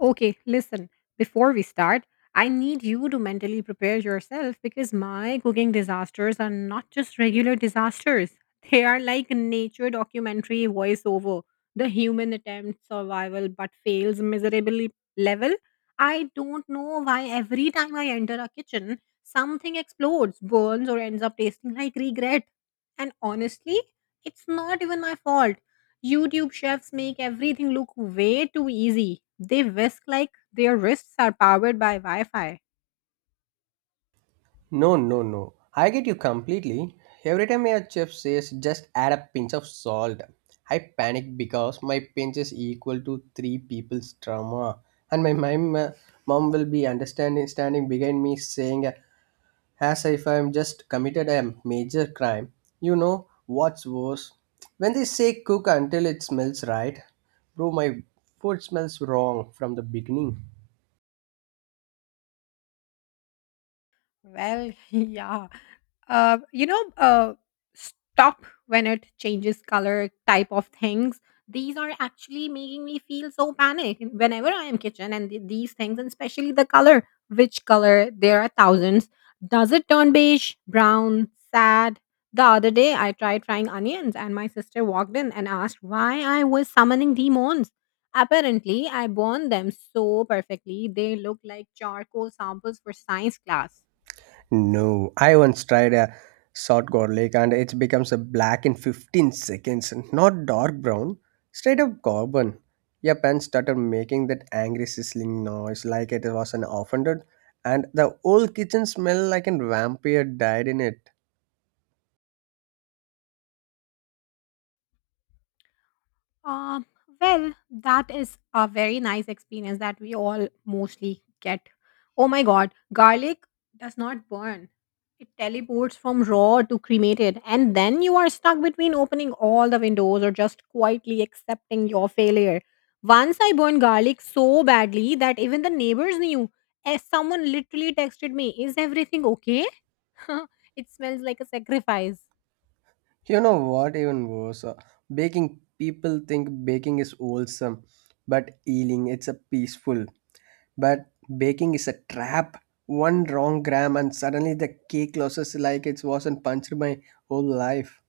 Okay, listen, before we start, I need you to mentally prepare yourself because my cooking disasters are not just regular disasters. They are like nature documentary voiceover, the human attempt survival but fails miserably level. I don't know why every time I enter a kitchen, something explodes, burns, or ends up tasting like regret. And honestly, it's not even my fault. YouTube chefs make everything look way too easy. They whisk like their wrists are powered by Wi Fi. No, no, no. I get you completely. Every time your chef says just add a pinch of salt, I panic because my pinch is equal to three people's trauma. And my mom, mom will be understanding, standing behind me saying, as if I am just committed a major crime. You know what's worse? When they say cook until it smells right, bro, my food smells wrong from the beginning. Well, yeah. uh, you know, uh, Stop when it changes color type of things. These are actually making me feel so panic whenever I am kitchen and these things, and especially the color. Which color? There are thousands. Does it turn beige, brown, sad? The other day, I tried frying onions, and my sister walked in and asked why I was summoning demons. Apparently, I burned them so perfectly, they looked like charcoal samples for science class. No, I once tried a short garlic and it becomes a black in 15 seconds, not dark brown, straight up carbon. Your pen started making that angry sizzling noise like it was an offended, and the whole kitchen smelled like a vampire died in it. Um, well, that is a very nice experience that we all mostly get. Oh my God, garlic does not burn. It teleports from raw to cremated, and then you are stuck between opening all the windows or just quietly accepting your failure. Once I burned garlic so badly that even the neighbors knew. As someone literally texted me, "Is everything okay? It smells like a sacrifice." You know what, even worse, baking people think baking is wholesome, but eating it's a peaceful. But baking is a trap. One wrong gram and suddenly the cake loses like it wasn't punched my whole life.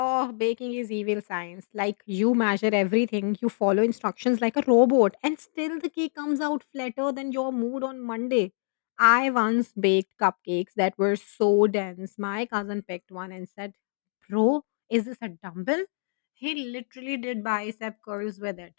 Oh, baking is evil science. Like, you measure everything, you follow instructions like a robot, and still the cake comes out flatter than your mood on Monday. I once baked cupcakes that were so dense. My cousin picked one and said, "Bro, is this a dumbbell?" He literally did bicep curls with it.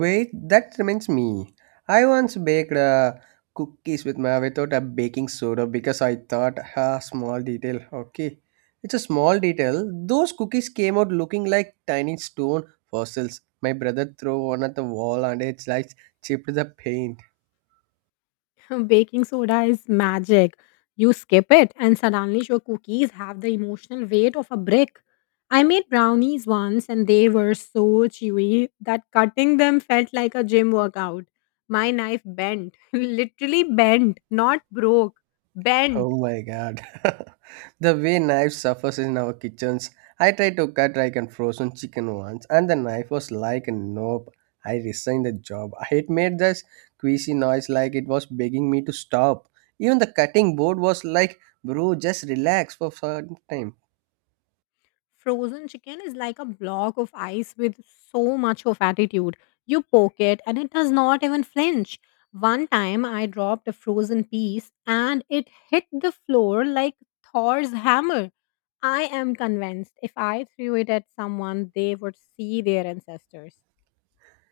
Wait, that reminds me. I once baked cookies with my without a baking soda because I thought a small detail. Okay, it's a small detail. Those cookies came out looking like tiny stone fossils. My brother threw one at the wall and it's like chipped the paint. Baking soda is magic. You skip it, and suddenly your cookies have the emotional weight of a brick. I made brownies once, and they were so chewy that cutting them felt like a gym workout. My knife bent, literally bent, not broke, bent. Oh my god. The way knife suffers in our kitchens. I tried to cut like a frozen chicken once and the knife was like nope. I resigned the job. It made this queasy noise like it was begging me to stop. Even the cutting board was like bro just relax for some time. Frozen chicken is like a block of ice with so much of attitude. You poke it and it does not even flinch. One time I dropped a frozen piece and it hit the floor like Thor's hammer. I am convinced if I threw it at someone, they would see their ancestors.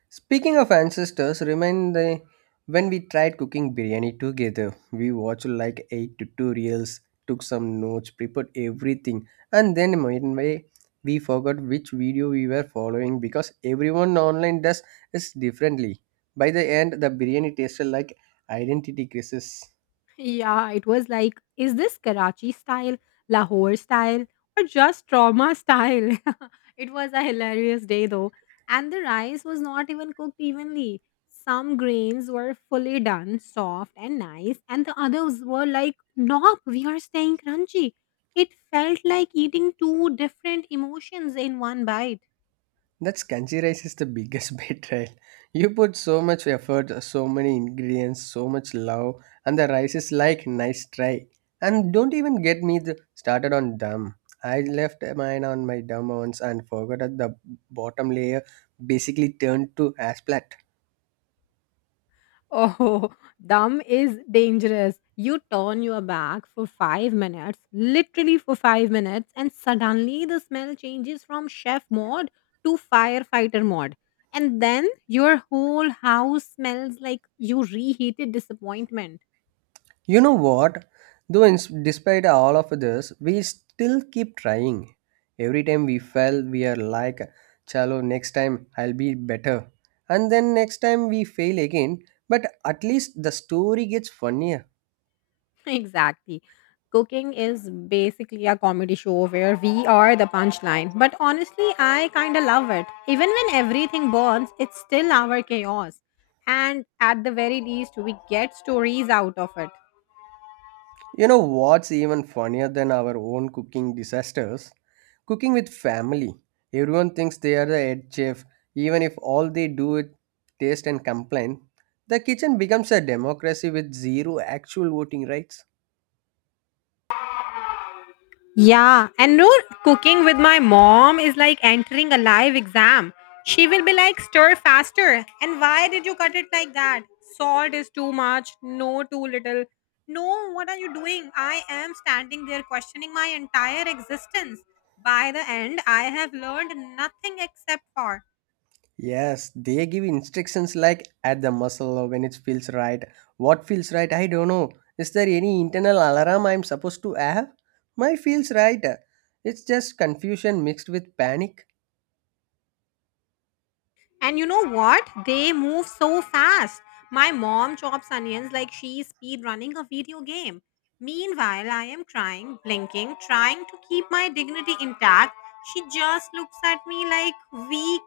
Speaking of ancestors, remind the when we tried cooking biryani together, we watched like 8 tutorials, took some notes, prepared everything, and then midway we forgot which video we were following because everyone online does it differently. By the end, the biryani tasted like identity crisis. Yeah, it was like, is this Karachi style, Lahore style, or just trauma style? It was a hilarious day though. And the rice was not even cooked evenly. Some grains were fully done, soft and nice, and the others were like, nope, we are staying crunchy. It felt like eating two different emotions in one bite. That kanji rice is the biggest betrayal. You put so much effort, so many ingredients, so much love, and the rice is like nice try. And don't even get me started on dumb. I left mine on my dum ones and forgot that the bottom layer basically turned to asphalt. Oh, dumb is dangerous. You turn your back for 5 minutes, literally for 5 minutes, and suddenly the smell changes from chef mode to firefighter mode. And then your whole house smells like you reheated disappointment. You know what? Though, in, Despite all of this, we still keep trying. Every time we fail, we are like, Chalo, next time I'll be better. And then next time we fail again, but at least the story gets funnier. Exactly. Cooking is basically a comedy show where we are the punchline. But honestly, I kind of love it. Even when everything burns, it's still our chaos. And at the very least, we get stories out of it. You know what's even funnier than our own cooking disasters? Cooking with family. Everyone thinks they are the head chef, even if all they do is taste and complain. The kitchen becomes a democracy with zero actual voting rights. Yeah, and no, cooking with my mom is like entering a live exam. She will be like, stir faster. And why did you cut it like that? Salt is too much. No, too little. No, what are you doing? I am standing there questioning my entire existence. By the end, I have learned nothing except for. Yes, they give instructions like at the muscle or when it feels right. What feels right? I don't know. Is there any internal alarm I'm supposed to have? My feels right. It's just confusion mixed with panic. And you know what? They move so fast. My mom chops onions like she's speed running a video game. Meanwhile, I am crying, blinking, trying to keep my dignity intact. She just looks at me like, weak.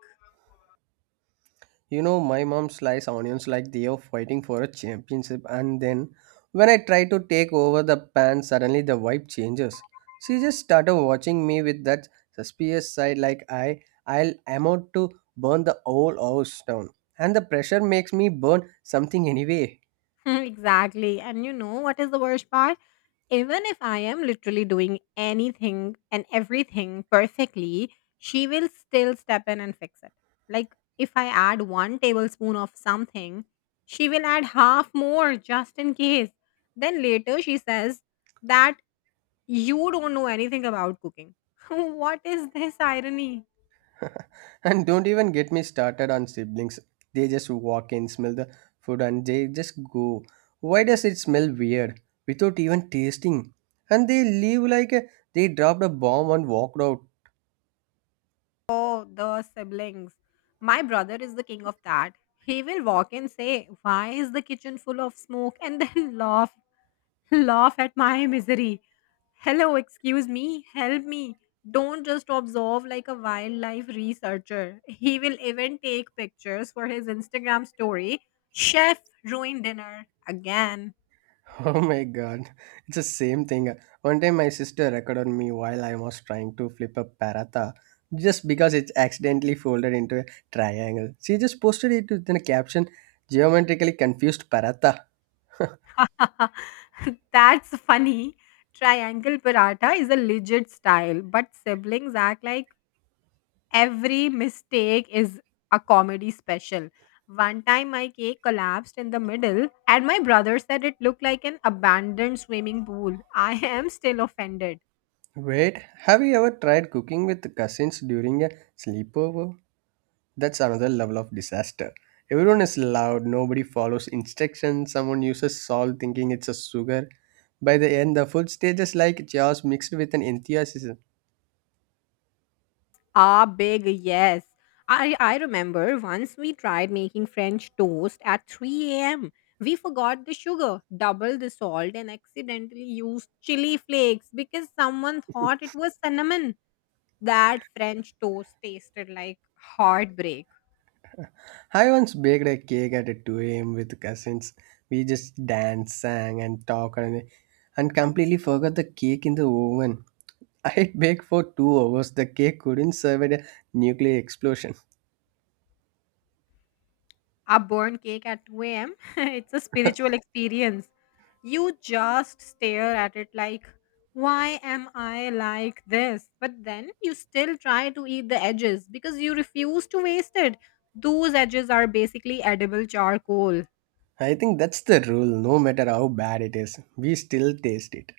You know, my mom slices onions like they are fighting for a championship, and then when I try to take over the pan, suddenly the vibe changes. She just started watching me with that suspicious side, like I'll am out to burn the whole house down, and the pressure makes me burn something anyway. Exactly. And you know what is the worst part? Even if I am literally doing anything and everything perfectly, she will still step in and fix it. Like, if I add 1 tablespoon of something, she will add half more just in case. Then later she says that you don't know anything about cooking. What is this irony? And don't even get me started on siblings. They just walk in, smell the food, and they just go. Why does it smell weird without even tasting? And they leave like a, they dropped a bomb and walked out. Oh, the siblings. My brother is the king of that. He will walk and say, "Why is the kitchen full of smoke?" And then laugh. Laugh at my misery. Hello, excuse me, help me. Don't just observe like a wildlife researcher. He will even take pictures for his Instagram story. Chef ruined dinner again. Oh my god, it's the same thing. One time, my sister recorded me while I was trying to flip a paratha just because it's accidentally folded into a triangle. She just posted it with a caption geometrically confused paratha. That's funny. Triangle paratha is a legit style, but siblings act like every mistake is a comedy special. One time my cake collapsed in the middle, and my brother said it looked like an abandoned swimming pool. I am still offended. Wait, have you ever tried cooking with cousins during a sleepover? That's another level of disaster. Everyone is loud, nobody follows instructions, someone uses salt thinking it's a sugar. By the end, the food stages like chaos mixed with an enthusiasm. Ah, big yes. I remember once we tried making French toast at 3 a.m. We forgot the sugar, doubled the salt, and accidentally used chili flakes because someone thought it was cinnamon. That French toast tasted like heartbreak. I once baked a cake at 2 a.m. with cousins. We just danced, sang, and talked, and completely forgot the cake in the oven. I baked for 2 hours. The cake couldn't survive a nuclear explosion. A burnt cake at 2 a.m. It's a spiritual experience. You just stare at it like, why am I like this? But then you still try to eat the edges because you refuse to waste it. Those edges are basically edible charcoal. I think that's the rule, no matter how bad it is. We still taste it.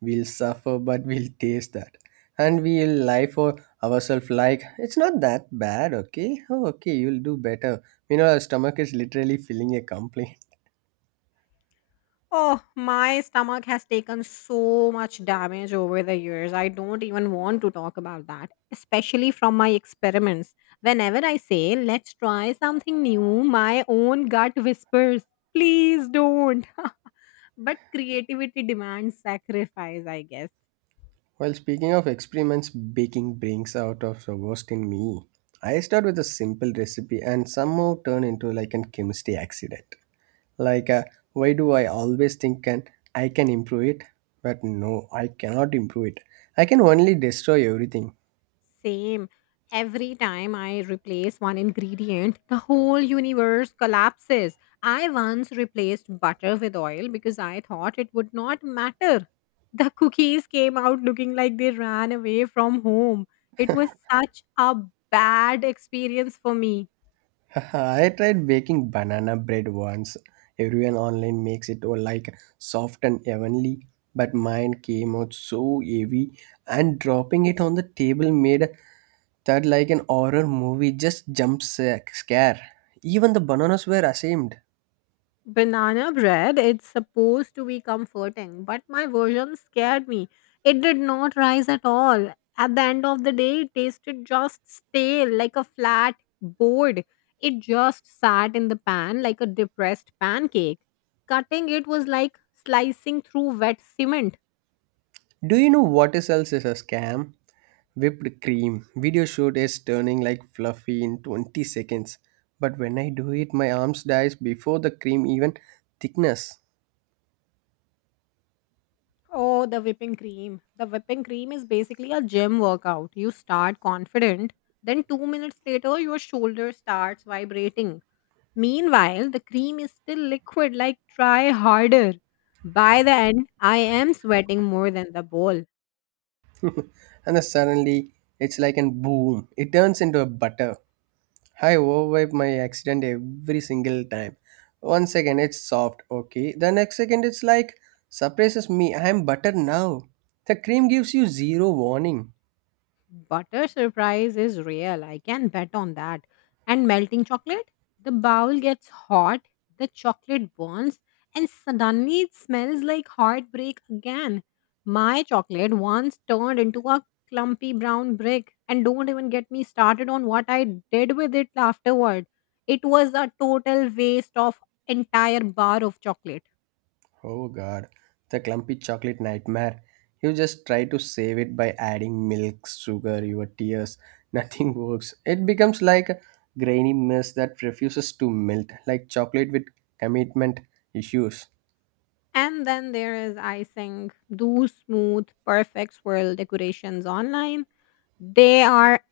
We'll suffer, but we'll taste that. And we'll lie for ourselves like, it's not that bad, okay? Oh, okay, you'll do better. You know, our stomach is literally feeling a complaint. Oh, my stomach has taken so much damage over the years. I don't even want to talk about that, especially from my experiments. Whenever I say, let's try something new, my own gut whispers, please don't. But creativity demands sacrifice, I guess. Well, speaking of experiments, baking brings out of the worst in me. I start with a simple recipe and somehow turn into like an chemistry accident. Like why do I always think can improve it, but no, I cannot improve it. I can only destroy everything. Same. Every time I replace one ingredient, the whole universe collapses. I once replaced butter with oil because I thought it would not matter. The cookies came out looking like they ran away from home. It was such a bad experience for me. I tried baking banana bread once. Everyone online makes it all like soft and heavenly, but mine came out so heavy, and dropping it on the table made that like an horror movie just scare. Even the bananas were ashamed. Banana bread, it's supposed to be comforting, but my version scared me. It did not rise at all. At the end of the day, it tasted just stale, like a flat board. It just sat in the pan like a depressed pancake. Cutting it was like slicing through wet cement. Do you know what is else is a scam? Whipped cream. Video shoot is turning like fluffy in 20 seconds. But when I do it, my arms dies before the cream even thickness. Oh, the whipping cream. The whipping cream is basically a gym workout. You start confident, then 2 minutes later, your shoulder starts vibrating. Meanwhile, the cream is still liquid, like, try harder. By the end, I am sweating more than the bowl. And then suddenly, it's like a boom. It turns into a butter. I overwipe my accident every single time. One second, it's soft, okay. The next second, it's like, surprises me, I am butter now. The cream gives you zero warning. Butter surprise is real, I can bet on that. And melting chocolate? The bowl gets hot, the chocolate burns, and suddenly it smells like heartbreak again. My chocolate once turned into a clumpy brown brick, and don't even get me started on what I did with it afterward. It was a total waste of entire bar of chocolate. Oh god, the clumpy chocolate nightmare. You just try to save it by adding milk, sugar, your tears. Nothing works. It becomes like a grainy mess that refuses to melt, like chocolate with commitment issues. And then there is icing, those smooth, perfect swirl decorations online. They are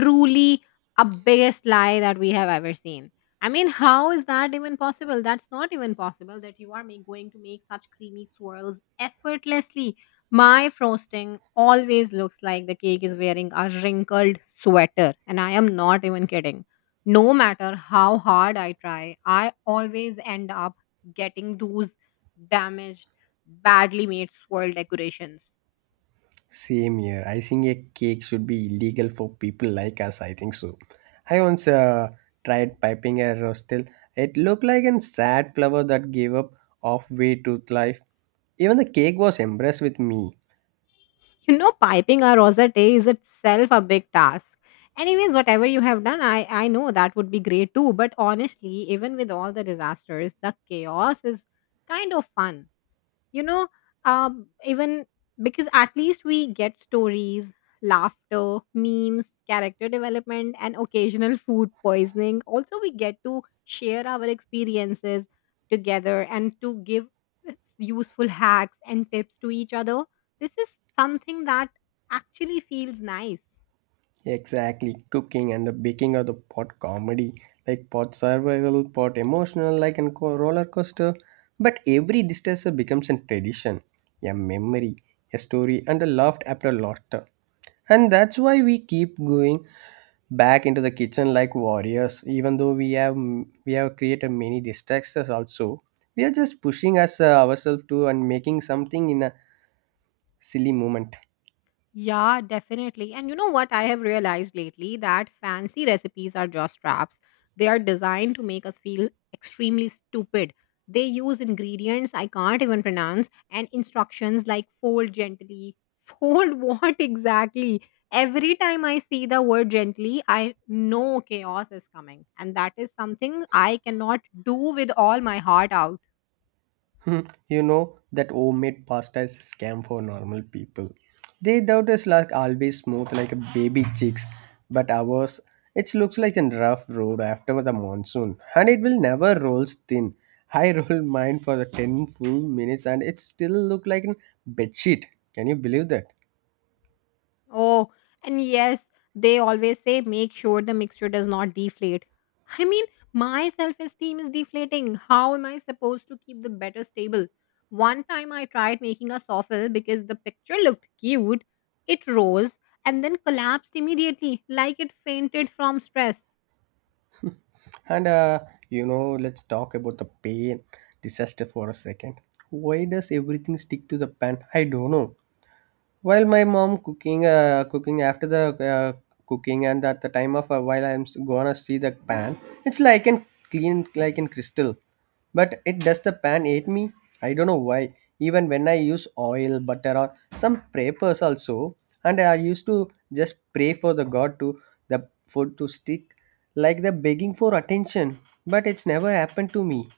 truly a biggest lie that we have ever seen. I mean, how is that even possible? That's not even possible that you are going to make such creamy swirls effortlessly. My frosting always looks like the cake is wearing a wrinkled sweater, and I am not even kidding. No matter how hard I try, I always end up getting those damaged, badly made swirl decorations. Same here. Icing a cake should be illegal for people like us, I think so. I once tried piping a rostel. It looked like a sad flower that gave up halfway to life. Even the cake was impressed with me. You know, piping a rosette is itself a big task. Anyways, whatever you have done, I know that would be great too. But honestly, even with all the disasters, the chaos is kind of fun you know Even because at least we get stories, laughter, memes, character development, and occasional food poisoning. Also, we get to share our experiences together and to give useful hacks and tips to each other. This is something that actually feels nice. Exactly. Cooking and the baking are the pot comedy, like pot survival, pot emotional, like and roller coaster. But every disaster becomes a tradition, a memory, a story, and a laughed after laughter. And that's why we keep going back into the kitchen like warriors, even though we have created many distractions also. We are just pushing us ourselves to and making something in a silly moment. Yeah, definitely. And you know what I have realized lately, that fancy recipes are just traps. They are designed to make us feel extremely stupid. They use ingredients I can't even pronounce and instructions like fold gently. Fold what exactly? Every time I see the word gently, I know chaos is coming. And that is something I cannot do with all my heart out. Hmm, you know that homemade pasta is a scam for normal people. They doubt is like always smooth like a baby chicks, but ours it looks like a rough road after the monsoon, and it will never rolls thin. I rolled mine for the 10 full minutes, and it still look like a bed sheet. Can you believe that? Oh, and yes, they always say make sure the mixture does not deflate. I mean, my self esteem is deflating. How am I supposed to keep the better stable? One time I tried making a souffle because the picture looked cute. It rose and then collapsed immediately, like it fainted from stress. And you know, let's talk about the pain disaster for a second. Why does everything stick to the pan? I don't know. While my mom cooking, cooking after the cooking and at the time of while I'm gonna see the pan, it's like in clean, like in crystal. But it does the pan ate me. I don't know why. Even when I use oil, butter, or some prayers also, and I used to just pray for the God to the food to stick, like the begging for attention. But it's never happened to me.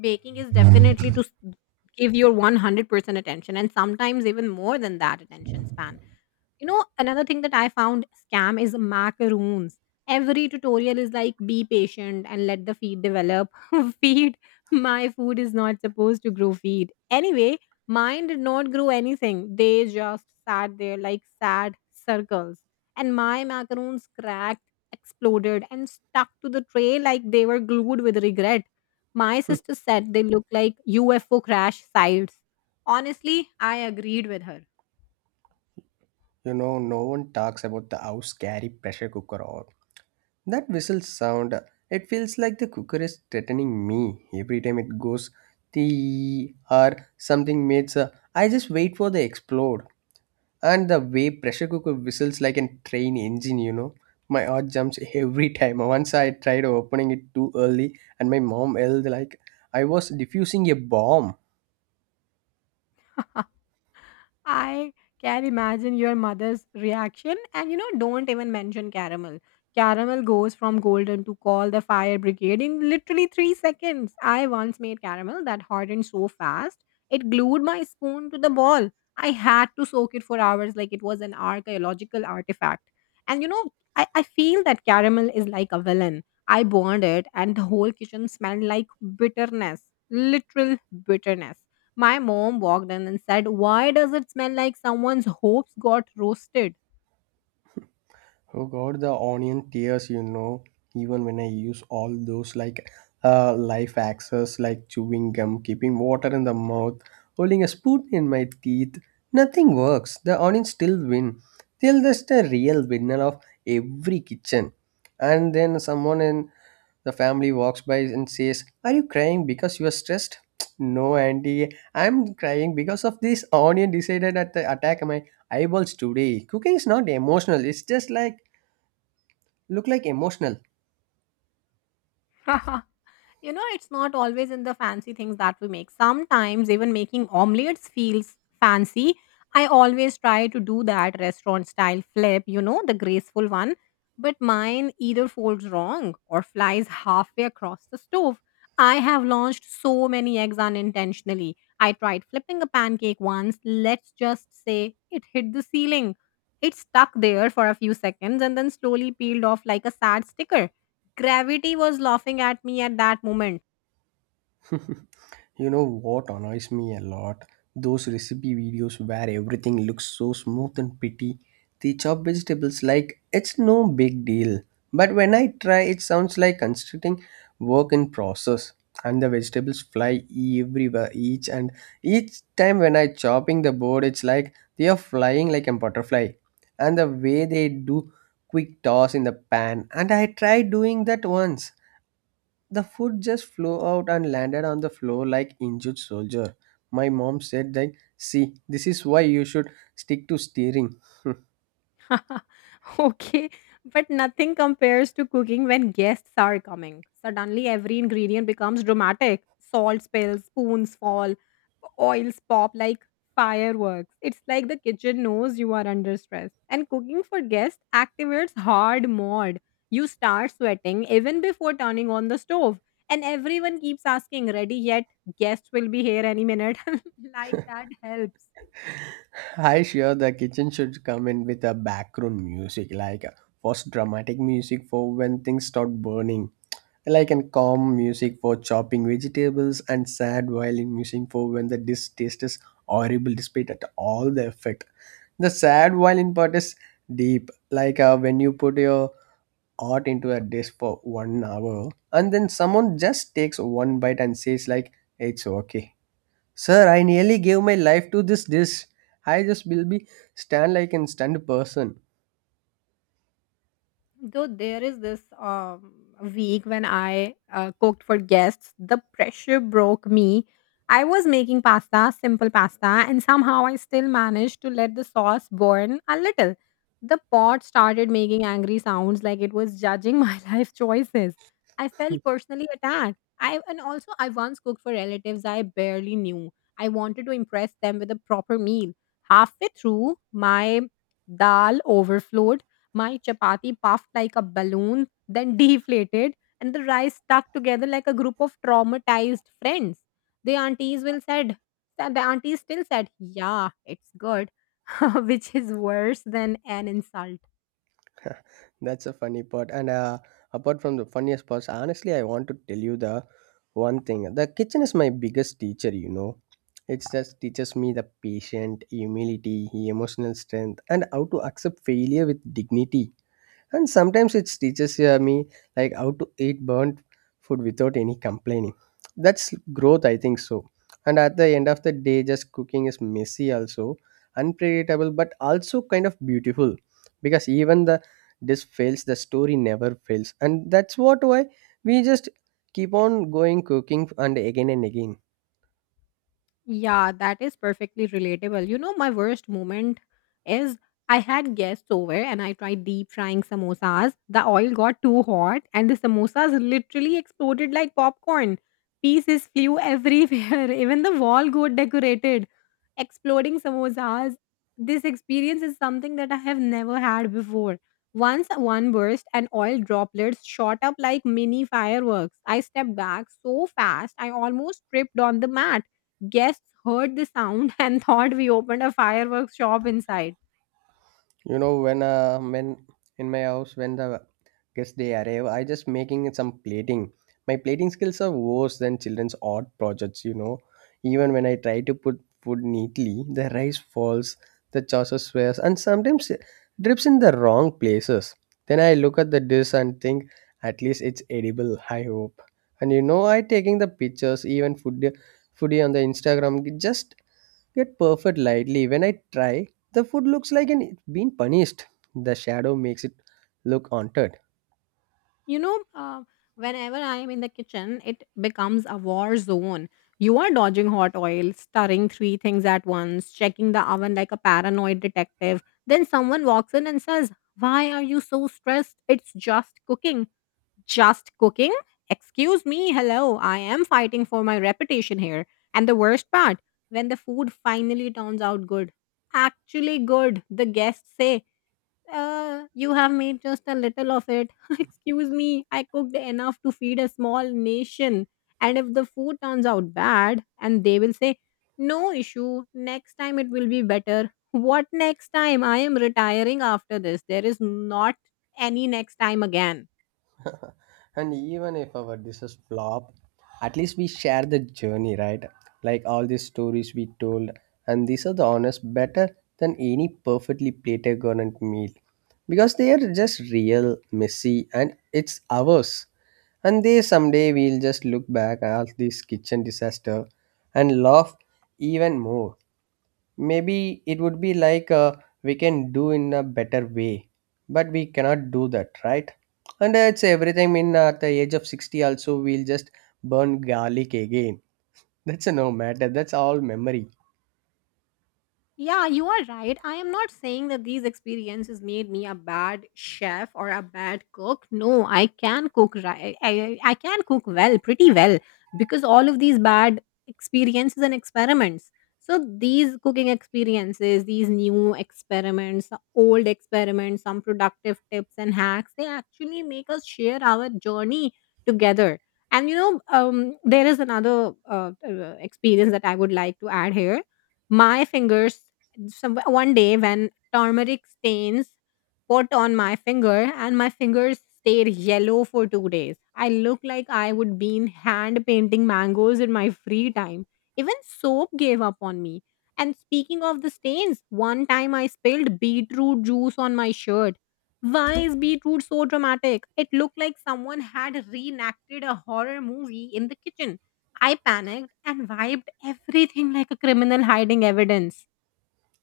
Baking is definitely to give your 100% attention and sometimes even more than that attention span. You know, another thing that I found scam is macaroons. Every tutorial is like, be patient and let the feed develop. Feed, my food is not supposed to grow feed. Anyway, mine did not grow anything. They just sat there like sad circles. And my macaroons cracked, exploded, and stuck to the tray like they were glued with regret. My sister said they look like UFO crash sites. Honestly, I agreed with her. You know, no one talks about the house carry pressure cooker or that whistle sound. It feels like the cooker is threatening me every time it goes tee or something makes a, I just wait for the explode. And the way pressure cooker whistles like a train engine, you know, my heart jumps every time. Once I tried opening it too early and my mom yelled like I was diffusing a bomb. I can imagine your mother's reaction. And you know, don't even mention caramel. Caramel goes from golden to call the fire brigade in literally 3 seconds. I once made caramel that hardened so fast, it glued my spoon to the ball. I had to soak it for hours like it was an archaeological artifact. And I feel that caramel is like a villain. I burned it, and the whole kitchen smelled like bitterness, literal bitterness. My mom walked in and said, "Why does it smell like someone's hopes got roasted?" Oh God, the onion tears, you know, even when I use all those like life access, like chewing gum, keeping water in the mouth, holding a spoon in my teeth, nothing works. The onions still win. They're just a real winner of every kitchen. And then someone in the family walks by and says, Are you crying because you are stressed? No, Auntie, I'm crying because of this onion decided at the attack my eyeballs today. Cooking is not emotional, it's just like look like emotional. It's not always in the fancy things that we make. Sometimes even making omelets feels fancy. I always try to do that restaurant style flip, the graceful one. But mine either folds wrong or flies halfway across the stove. I have launched so many eggs unintentionally. I tried flipping a pancake once. Let's just say it hit the ceiling. It stuck there for a few seconds and then slowly peeled off like a sad sticker. Gravity was laughing at me at that moment. You know what annoys me a lot? Those recipe videos where everything looks so smooth and pretty. They chop vegetables like it's no big deal. But when I try, it sounds like constructing work in process. And the vegetables fly everywhere, each time when I chopping the board, it's like they are flying like a butterfly. And the way they do quick toss in the pan, and I tried doing that once. The food just flew out and landed on the floor like injured soldier. My mom said that, see, this is why you should stick to steering. Okay, but nothing compares to cooking when guests are coming. Suddenly, every ingredient becomes dramatic. Salt spills, spoons fall, oils pop like fireworks. It's like the kitchen knows you are under stress. And cooking for guests activates hard mode. You start sweating even before turning on the stove. And everyone keeps asking, "Ready yet? Guests will be here any minute." Like that helps. I sure the kitchen should come in with a background music, first dramatic music for when things start burning, like a calm music for chopping vegetables and sad violin music for when the distaste is horrible despite at all the effect. The sad violin part is deep, when you put your art into a dish for 1 hour and then someone just takes one bite and says like it's okay, sir, I nearly gave my life to this dish. I just will be stand like an stunned person. Though there is this week when I cooked for guests, the pressure broke me. I was making pasta, simple pasta, and somehow I still managed to let the sauce burn a little. The pot started making angry sounds like it was judging my life choices. I felt personally attacked. I and also I once cooked for relatives I barely knew. I wanted to impress them with a proper meal. Halfway through, my dal overflowed, my chapati puffed like a balloon, then deflated, and the rice stuck together like a group of traumatized friends. The aunties will said, the aunties still said, "Yeah, it's good," which is worse than an insult. That's a funny part, and apart from the funniest parts, honestly, I want to tell you the one thing, the kitchen is my biggest teacher, you know. It just teaches me the patient humility, emotional strength, and how to accept failure with dignity. And sometimes it teaches me like how to eat burnt food without any complaining. That's growth, I think so. And at the end of the day, just cooking is messy also, unpredictable, but also kind of beautiful, because even the dish fails, the story never fails, and that's what why we just keep on going cooking and again and again. Yeah, that is perfectly relatable. My worst moment is I had guests over and I tried deep frying samosas. The oil got too hot and the samosas literally exploded like popcorn. Pieces flew everywhere. Even the wall got decorated. Exploding samosas. This experience is something that I have never had before. Once one burst and oil droplets shot up like mini fireworks. I stepped back so fast I almost tripped on the mat. Guests heard the sound and thought we opened a fireworks shop inside. You know, when in my house when the guests they arrive, I just making some plating. My plating skills are worse than children's art projects, you know. Even when I try to put food neatly, the rice falls, the saucer swears, and sometimes it drips in the wrong places. Then I look at the dish and think, at least it's edible, I hope. And you know, I taking the pictures, even foodie on the Instagram, just get perfect lightly. When I try, the food looks like an, it's been punished. The shadow makes it look haunted. You know, uh, whenever I am in the kitchen, it becomes a war zone. You are dodging hot oil, stirring three things at once, checking the oven like a paranoid detective. Then someone walks in and says, "Why are you so stressed? It's just cooking." Just cooking? Excuse me, hello. I am fighting for my reputation here. And the worst part, when the food finally turns out good, actually good, the guests say, "You have made just a little of it." Excuse me, I cooked enough to feed a small nation. And if the food turns out bad, and they will say, "No issue, next time it will be better." What next time? I am retiring after this. There is not any next time again. And even if our dishes flop, at least we share the journey, right? Like all these stories we told, and these are the honest better than any perfectly plated government meal, because they are just real, messy, and it's ours. And they someday we'll just look back at this kitchen disaster and laugh even more. Maybe it would be we can do in a better way, but we cannot do that, right? And it's everything in at the age of 60 also, we'll just burn garlic again. That's a no matter, that's all memory. Yeah, you are right. I am not saying that these experiences made me a bad chef or a bad cook. No, I can cook right. I can cook well, pretty well, because all of these bad experiences and experiments. So these cooking experiences, these new experiments, old experiments, some productive tips and hacks, they actually make us share our journey together. There is another experience that I would like to add here. My fingers, some, one day when turmeric stains put on my finger, and my fingers stayed yellow for 2 days. I look like I would been hand painting mangoes in my free time. Even soap gave up on me. And speaking of the stains, one time I spilled beetroot juice on my shirt. Why is beetroot so dramatic? It looked like someone had reenacted a horror movie in the kitchen. I panicked and wiped everything like a criminal hiding evidence.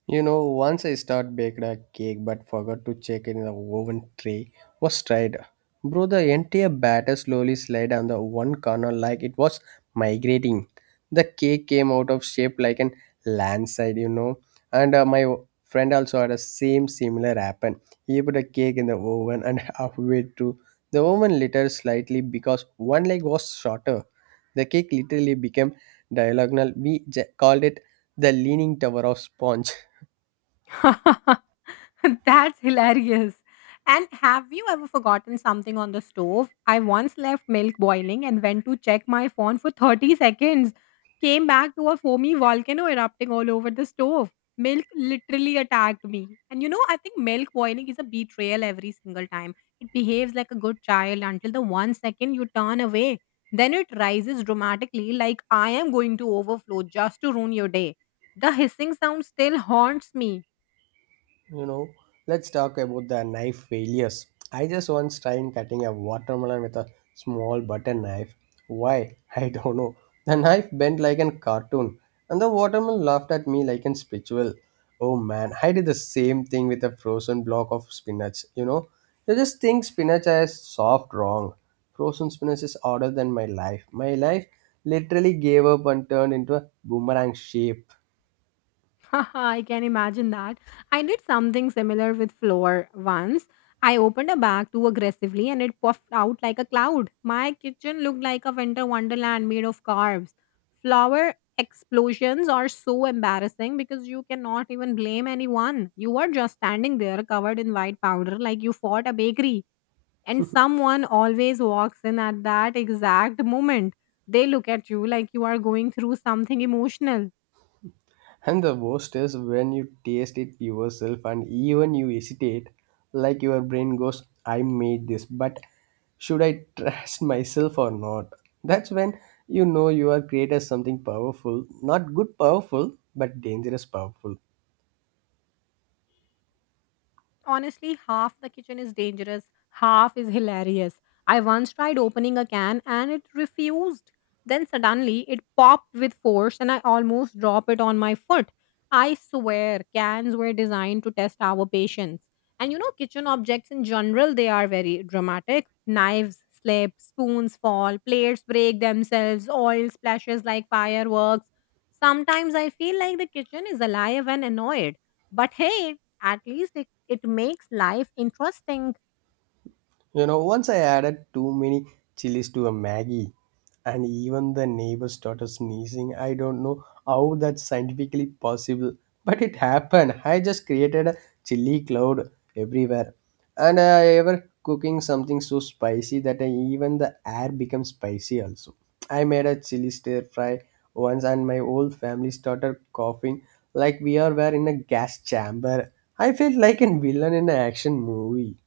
You know, once I start baked a cake but forgot to check in the oven tray was tried. Bro, the entire batter slowly slid on the one corner like it was migrating. The cake came out of shape like an landslide, you know. And my friend also had a same similar happen. He put a cake in the oven and halfway through, the oven littered slightly because one leg was shorter. The cake literally became diagonal. We called it the leaning tower of sponge. That's hilarious. And have you ever forgotten something on the stove? I once left milk boiling and went to check my phone for 30 seconds. Came back to a foamy volcano erupting all over the stove. Milk literally attacked me. And I think milk boiling is a betrayal every single time. It behaves like a good child until the one second you turn away. Then it rises dramatically, like, "I am going to overflow just to ruin your day." The hissing sound still haunts me. You know, let's talk about the knife failures. I just once tried cutting a watermelon with a small butter knife. Why? I don't know. The knife bent like a cartoon, and the watermelon laughed at me like a spiritual. Oh man, I did the same thing with a frozen block of spinach. You know, you just think spinach is soft, wrong. Frozen spinach is harder than my life. My life literally gave up and turned into a boomerang shape. Haha, I can imagine that. I did something similar with flour once. I opened a bag too aggressively and it puffed out like a cloud. My kitchen looked like a winter wonderland made of carbs. Flour explosions are so embarrassing because you cannot even blame anyone. You are just standing there covered in white powder like you fought a bakery. And someone always walks in at that exact moment. They look at you like you are going through something emotional. And the worst is when you taste it yourself and even you hesitate, like your brain goes, I made this, but should I trust myself or not? That's when you know you are created something powerful, not good powerful, but dangerous powerful. Honestly, half the kitchen is dangerous, half is hilarious. I once tried opening a can and it refused. Then suddenly it popped with force and I almost dropped it on my foot. I swear cans were designed to test our patience. And kitchen objects in general, they are very dramatic. Knives slip, spoons fall, plates break themselves, oil splashes like fireworks. Sometimes I feel like the kitchen is alive and annoyed. But hey, at least it makes life interesting. You know, once I added too many chilies to a Maggie, and even the neighbor started sneezing. I don't know how that's scientifically possible, but it happened. I just created a chili cloud everywhere. And I ever cooking something so spicy that I, even the air becomes spicy also. I made a chili stir fry once, and my whole family started coughing like we are were in a gas chamber. I felt like a villain in an action movie.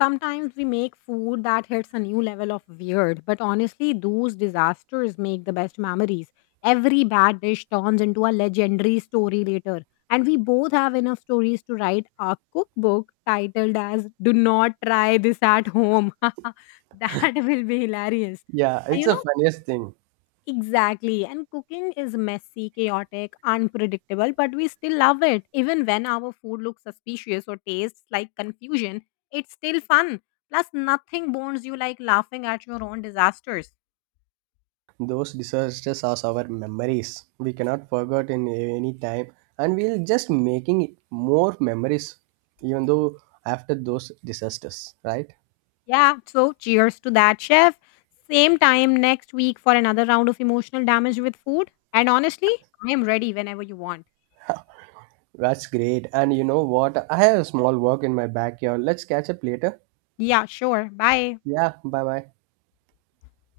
Sometimes we make food that hits a new level of weird, but honestly, those disasters make the best memories. Every bad dish turns into a legendary story later. And we both have enough stories to write a cookbook titled as "Do Not Try This at Home." That will be hilarious. Yeah, And it's the funniest thing. exactly. And cooking is messy, chaotic, unpredictable, but we still love it. Even when our food looks suspicious or tastes like confusion, it's still fun. Plus, nothing bonds you like laughing at your own disasters. Those disasters are our memories. We cannot forget in any time, and we'll just making more memories, even though after those disasters, right? Yeah, so cheers to that, chef. Same time next week for another round of emotional damage with food. And honestly, I am ready whenever you want. That's great. And you know what? I have a small work in my backyard. Let's catch up later. Yeah, sure. Bye. Yeah, bye bye.